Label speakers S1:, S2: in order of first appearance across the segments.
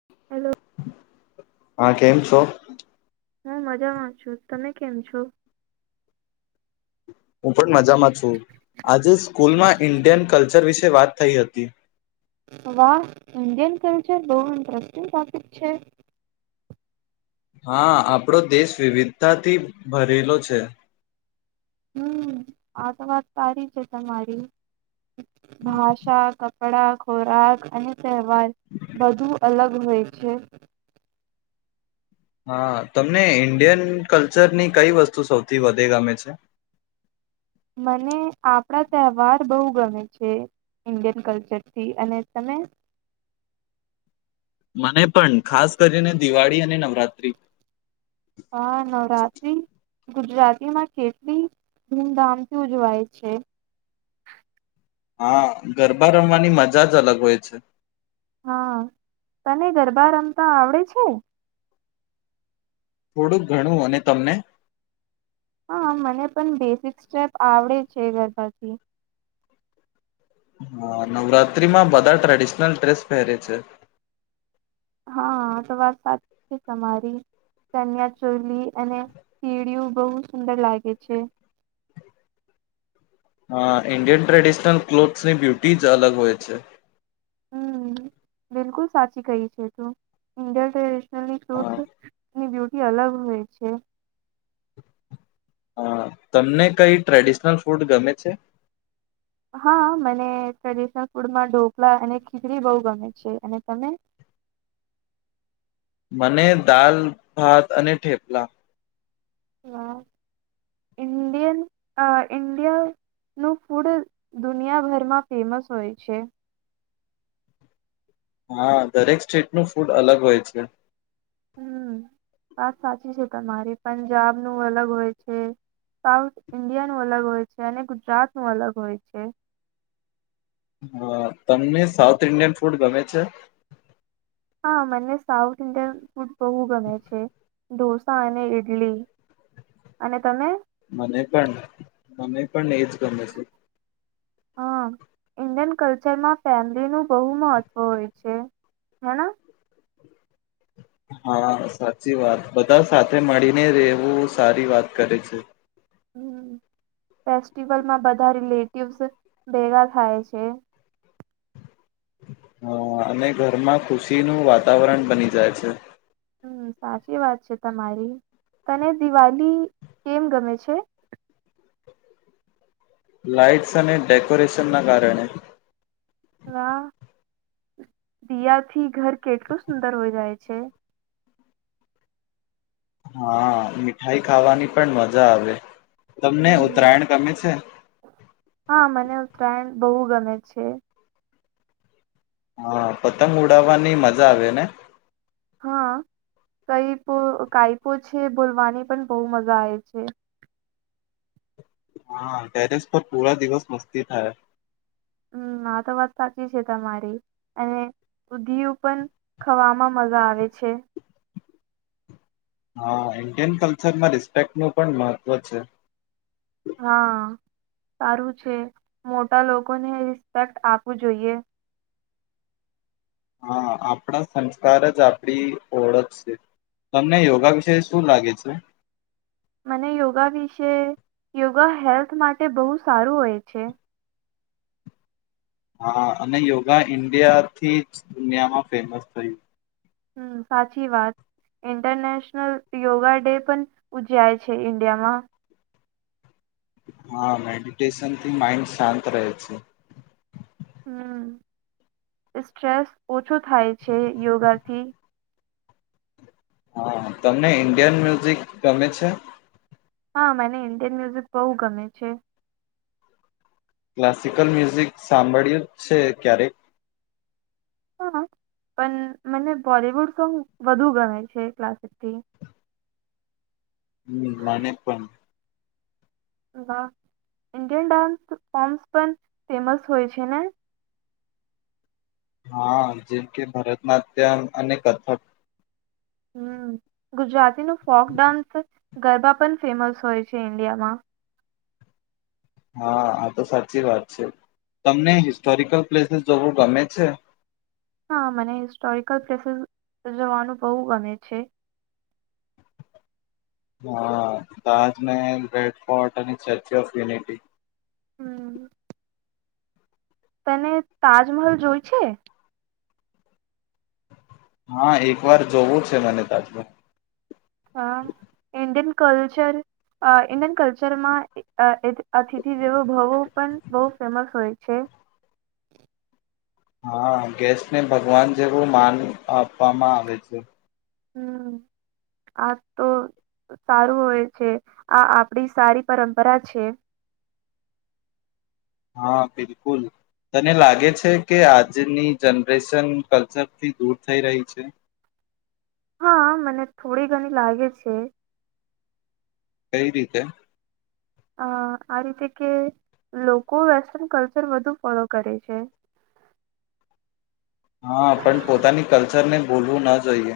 S1: [inaudible]
S2: હા કેમ છો
S1: હું મજામાં છું તમે કેમ છો
S2: હું પણ મજામાં આજે સ્કૂલમાં ઇન્ડિયન કલ્ચર વિશે વાત થઈ હતી
S1: વાહ ઈન્ડિયન કલ્ચર બહુ ઇન્ટરેસ્ટિંગ ટોપિક છે
S2: હા આપણો દેશ વિવિધતાથી ભરેલો છે
S1: હમ આ તો વાત સારી છે તમારી ભાષા કપડા ખોરાક અને તહેવાર બધું અલગ હોય છે
S2: હા તમને ઈન્ડિયન કલ્ચરની કઈ વસ્તુ સૌથી વધે ગમે છે
S1: મને આપણા તહેવાર બહુ ગમે છે ઇન્ડિયન કલ્ચરથી અને તમે
S2: મને પણ ખાસ કરીને દિવાળી અને નવરાત્રી
S1: હા નવ રાત્ર્રી ગુજરાતી માં કેટલી ધૂમધામથી ઉજવાય છે
S2: હા ગરબા રમવાની મજા જ અલગ હોય છે
S1: હા તને ગરબા રમતા આવડે છે
S2: થોડુંક ઘણું અને તમને
S1: હા મને પણ બેસિક સ્ટેપ આવડે છે ગરબાથી
S2: હા નવરાત્રીમાં બધા ટ્રેડિશનલ ડ્રેસ પહેરે છે
S1: હા તો વાત તમારી ચનિયા ચોલી અને સીળિું બહુ સુંદર લાગે છે
S2: હા ઇન્ડિયન ટ્રેડિશનલ ક્લોથ્સની બ્યુટી જ અલગ હોય છે
S1: હમ બિલકુલ સાચી કહી છે તું ઈન્ડિયન ટ્રેડિશનલની
S2: હા,
S1: શૂથની બ્યુટી અલગ હોય છે
S2: હા તમને કઈ ટ્રેડિશનલ ફૂડ ગમે છે
S1: હા મને ટ્રેડિશનલ ફૂડમાં ઢોકળા અને ખીચડી બહુ ગમે છે અને તમે
S2: મને દાલ ભાત અને ઠેપલા
S1: ઇડિયન ઇન્ડિયા નું ફૂડ દુનિયાભરમાં ફેમસ હોય છે
S2: હા દરેક સ્ટ્રીટનુંું ફૂડ અલગ હોય છે
S1: હમ વાત સાચી છે તમારી પંજાબનુંું અલગ હોય છે સાઉથ ઈન્ડિયાનું અલગ હોય છે અને ગુજરાતનુંું અલગ હોય છે
S2: હા તમને સાઉથ ઇન્ડિયન ફૂડ ગમે છે
S1: હા મને સાઉથ ન્ડિયાન ફૂટ બહવુ ગમે છે ઢોસા અને ઇડલી અને તમે
S2: મને પણ મને પણ એજ ગમે છે
S1: હમ ઇન્ડિયન કલ્ માં ફેમલી નું બહુ મહત્વ હોય છે હેના
S2: હા સાચી વાત બધા સાથે મળીને રહેેવું સારી વાત કરે છે
S1: હમ ફેસ્ટિવલમાં બધા રિલેટિવ્સ ભેગા થાય છે
S2: હા અને ઘરમાં ખુશીનું વાતાવરણ બની જાય છે
S1: હમ સાચી વાત છે તમારી તને દિવાલીી કેમ ગમે છે
S2: લાઇટ્સ અને ડેકોરેશનના કારણે
S1: વા દિયાથી ઘર કેટલું સુંદર હોય જાય છે,
S2: હા, મીઠાઈ ખાવાની પણ મજા આવે, તમને
S1: હમ
S2: ઉત્તરાયણ ગમે છે
S1: હા મને ઉતરાયણ બહુ ગમે છે,
S2: હા, પતંગ ઉડાવવાની મજા આવે ને
S1: હા કઈપો કઈપો છે, બોલવાની પણ બહુ મજા આવે છે
S2: હા, ટેરેસ પર પૂરા દિવસ મસ્તી થાય,
S1: હમ આ તો વાત સાચી છે, તમારી અને દધીય પણ ખવામાં મજા આવે છે.
S2: હા ઈન્ડિયન કલ્ચરમાં રિસ્પેક્ટ ન પણ મહત્વ છે,
S1: હા સારું છે, મોટા લોકોને રિસ્પેક્ટ આપવું જોઈએ.
S2: હા આપણા સંસ્કાર જ આપણી ઓળખ છે, તમને યોગા વિશે શું લાગે છે.
S1: મને યોગા વિશે યોગા હેલ્થ માટે બહુ સારું હોય છે,
S2: હા અને યોગા ઇન્ડિયા થી જ દુનિયામાં ફેમસ થયું,
S1: હમ સાચી વાત ઈન્ટરનેશનલ યોગા ડે પણ ઉજય છે, ઈન્ડિયામાં
S2: હા મેડિટેશનથી માઈન્ડ શાંત રહે છે,
S1: હમ સ્ટ્રેસ ઓછો થાય છે, યોગાથી
S2: હા તમને ઇન્ડિયન મ્યુઝિક ગમે છે,
S1: હા મને ઇન્ડિયન મ્યુઝિક બહુ ગમે છે,
S2: ક્લાસિકલ મ્યુઝિક સાંભળ્યું છે, ક્યારેક
S1: હા, પણ મને બોલિવુડ સોંગ વધુ ગમે છે, ક્લાસિકથી
S2: હમ મને પણ
S1: વાહ ઇન્ડિયન ડાન્સ ફોર્મ્સ પણ ફેમસ હોય છે, ને
S2: હા જેમ કે ભરતનાટ્યમ અને કથક
S1: હમ ગુજરાતી ન ફોક ડાન્સ ગરબા પણ ફેમસ હોય છે, ઈન્ડિયામાં
S2: હા આ તો સાચી વાત છે, તમને હિસ્ટોરિકલ પ્લેસીસ જોવું ગમે છે.
S1: હા મને હિસ્ટોરિકલ પ્લેસીસ રજવાનું બહુ ગમે છે,
S2: હા, તાજમહેલ રેડ ફોર્ટ અને સ્ટેચ્યુ ઓફ યુનિટી
S1: હમ્મ તને તાજમહલ જોઈ છે,
S2: હા એક વાર જોવું છે, મને તાજું
S1: અ ઇન્ડિયન કલ્ચર ઇન્ડિયન કલ્ચરમાં અતિથિ જેવો ભવો પણ બહુ ફેમસ હોય છે,
S2: હા ગેસને ભગવાન જેવું માન આપવામાં આવે છે,
S1: હમ આ તો સારું હોય છે, આ આપડી સારી પરંપરા છે.
S2: હા બિલકુલ તને લાગે છે, કે આજની જનરેશન કલ્ચરથી દૂર થઈ રહી છે,
S1: હા મને થોડી ઘણી લાગે છે,
S2: કઈ રીતે
S1: અ આ રીતે કે લોકો વેસ્ટર્ન કલ્ચર વધુ ફોલો કરે છે,
S2: હા પણ પોતાની કલ્ચરને બોલવું ન જોઈએ,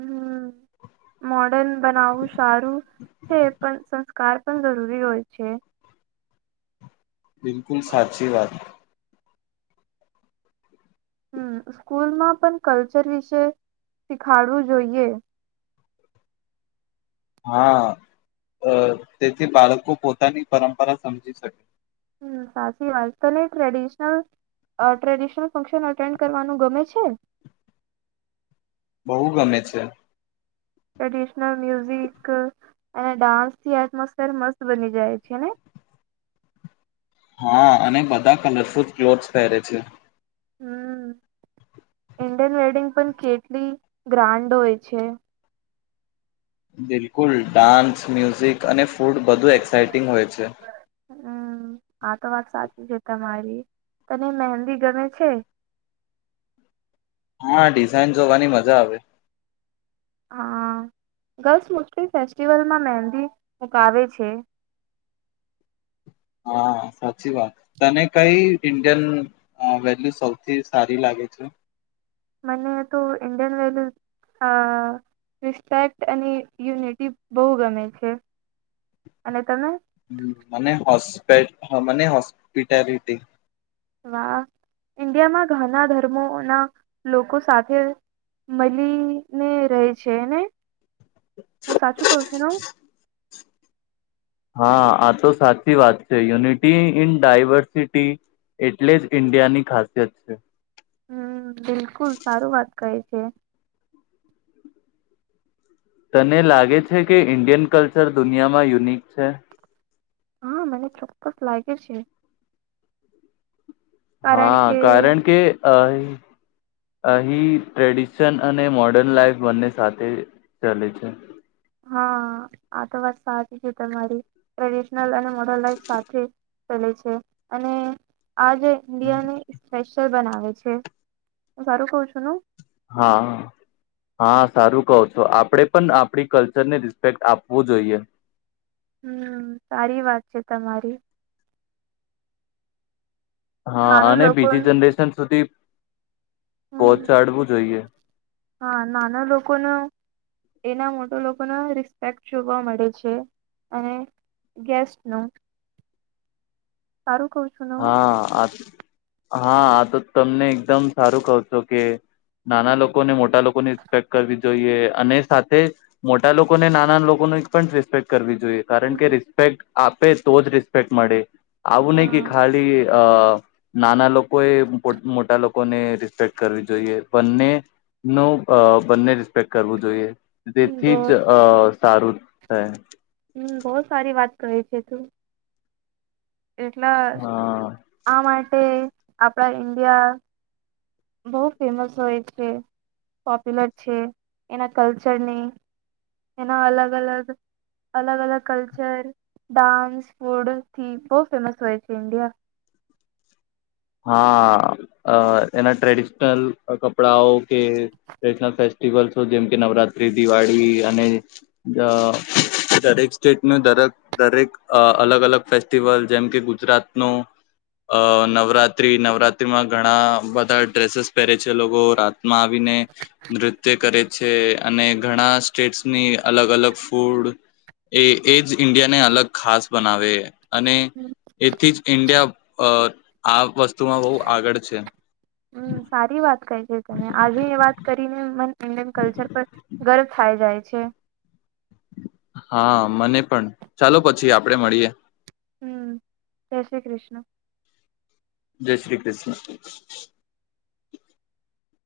S1: હમ્મ મ બનાવું સારું છે, પણ સં કાર પણ જરૂરી હોય છે,
S2: બિલકુલ સાચી વાત
S1: હમ સ્કૂલમાં પણ કલ્ચર વિશે શીખાડવું જોઈએ,
S2: હા, તેથી બાળકો પોતાની પરંપરા સમજી શકે.
S1: હમ સાચી વાત તને ટ્રેડિશનલ ટ્રેડિશનલ ફંક્શન અટેન્ડ કરવાનું ગમે છે?
S2: બહુ ગમે છે,
S1: ટ્રેડિશનલ મ્યુઝિક અને ડાન્સથી એટમોસફેર મસ્ત બની જાય છે, ને
S2: હા અને બધા કલરફુલ ક્લોથસ પહેરે છે
S1: હમ ઇન્ડિયન વેડિંગ પણ કેટલી ગ્રાન્ડ હોય છે
S2: બિલકુલ ડાન્સ મ્યુઝિક અને ફૂડ બધુ એક્સાઇટિંગ હોય છે
S1: હમ આ તો વાત સાચી છે તમારી તને મહેંદી ગમે છે
S2: હા ડિઝાઇન જોવાની મજા આવે
S1: હા ગર્લ્સ મુસ્લિમ ફેસ્ટિવલમાં મહેંદી મુકાવે છે
S2: હા સાચી વાત તને કઈ ઇન્ડિયન વેલ્યુ સૌથી સારી લાગે છે
S1: મને તો ઇન્ડિયન વેલ્યુ રિસ્પેક્ટ અને યુનિટી બહુ ગમે છે અને તમે
S2: મને હોસ્પે મને હોસ્પિટાલિટી
S1: વાહ ઈન્ડિયામાં ઘના ધર્મો ના લોકો સાથે મળીને રહે છે ને હું સાચું કહ છું ન
S2: હા આ તો સાચી વાત છે યુનિટી ઇન ડાયવર્સિટી એટલે જ ઈન્ડિયાની ખાસિયત છે
S1: હમ બિલકુલ સારું વાત કહીશ છે
S2: તને લાગે છે કે ઈન્ડિયન કલ્ચર દુનિયામાં યુનિક છે
S1: હા મને ચોક્કસ લાગે છે કારણ
S2: હા
S1: કે
S2: કારણ કે અ અહી ટ્રેડિશન અને મોર્ડર્ન લાાઈફ બંને સાથે ચલે છે
S1: હા આ તો વાત સાચી છે તમારી ટ્રેડિશનલ અને મો લાઈફ સાથે ચલે છે અને આજ ઇન્ડિયાની સ્ બનાવે છે સારું કઉ છું ન
S2: હા હા સારું કહ છો આપણેે પણ આપડી કલ્ચર ને રિસ્પેક્ટ આપવું જોઈએ
S1: હમ સારી વાત છે તમારી
S2: હા
S1: નાનો
S2: અને બીજી
S1: લોકોનું
S2: જનરેશન સુધી
S1: હમ
S2: પહચાડવું જોઈએ
S1: હા નાના લોકોનો એના મોટા લોકોનો રિસ્પેક્ટ જોવા મળે છે અને ગેસ્ટ ન
S2: હા આ હા આ તો તમને એકદમ સારું કહ છો કે નાના લોકોને મોટા લોકોની રિસ્પેક્ટ કરવી જોઈએ અને સાથે મોટા લોકોને નાના લોકોની પણ રિસ્પેક્ટ કરવી જોઈ જોઈએ કારણ કે
S1: હું
S2: રિસ્પેક્ટ આપે તો જ રિસ્પેક્ટ મળે આવું નહી કે
S1: હા
S2: ખાલી નાના લોકોએ મોટા લોકોને રિસ્પેક્ટ કરવી જોઈએ બંને ન બંને રિસ્પેક્ટ કરવું જોઈએ
S1: હમ
S2: તેથી
S1: બસ
S2: જ અ સારું છે
S1: હમ બહ સારી વાત કરી છે તું એટલા
S2: હા
S1: આ માટે આપણા ઈન્ડિયા બહુ ફેમસ હોય છે પોપ્યુલર છે એના કલ્ચરની એના અલગ અલગ અલગ અલગ કલ્ચર ડાન્સ ફૂડથી ખહબ ફેમસ વય છે ન્ડિયા
S2: હા એના ટ્રેડિશનલ કપડાઓ કે ટ્રેડિશનલ ફેસ્ટિવલસ જેમકે નવરાત્રી દિવાળી અને દરેક સ્ટેટનું દરેક દરેક અલગ અલગ ફેસ્ટિવલ જેમ કે ગુજરાત ન નવરાત નવરાત્રીમાં ઘણા બધા ડ્રેસીસ પહેરે છે લોકો રાતમાં આવીને નૃત્ય કરે છે અને ઘણા સ્ટેટ્સની અલગ અલગ ફૂડ એ એ જ ઇન્ડિયા ને અલગ ખાસ બનાવે અને એથી જ ઈન્ડિયા આ વસ્તુ તુમાં બહુ આગળ છે
S1: સારી વાત કહે છે તને આજે એ વાત કરીને મને ઈન્ડિયન કલ્ચર પર ગર્વ થાય જાય છે
S2: હા મને પણ ચાલો પછી આપડે મળીએ
S1: હમ જય શ્રી કૃષ્ણ
S2: જય શ્રી કૃષ્ણ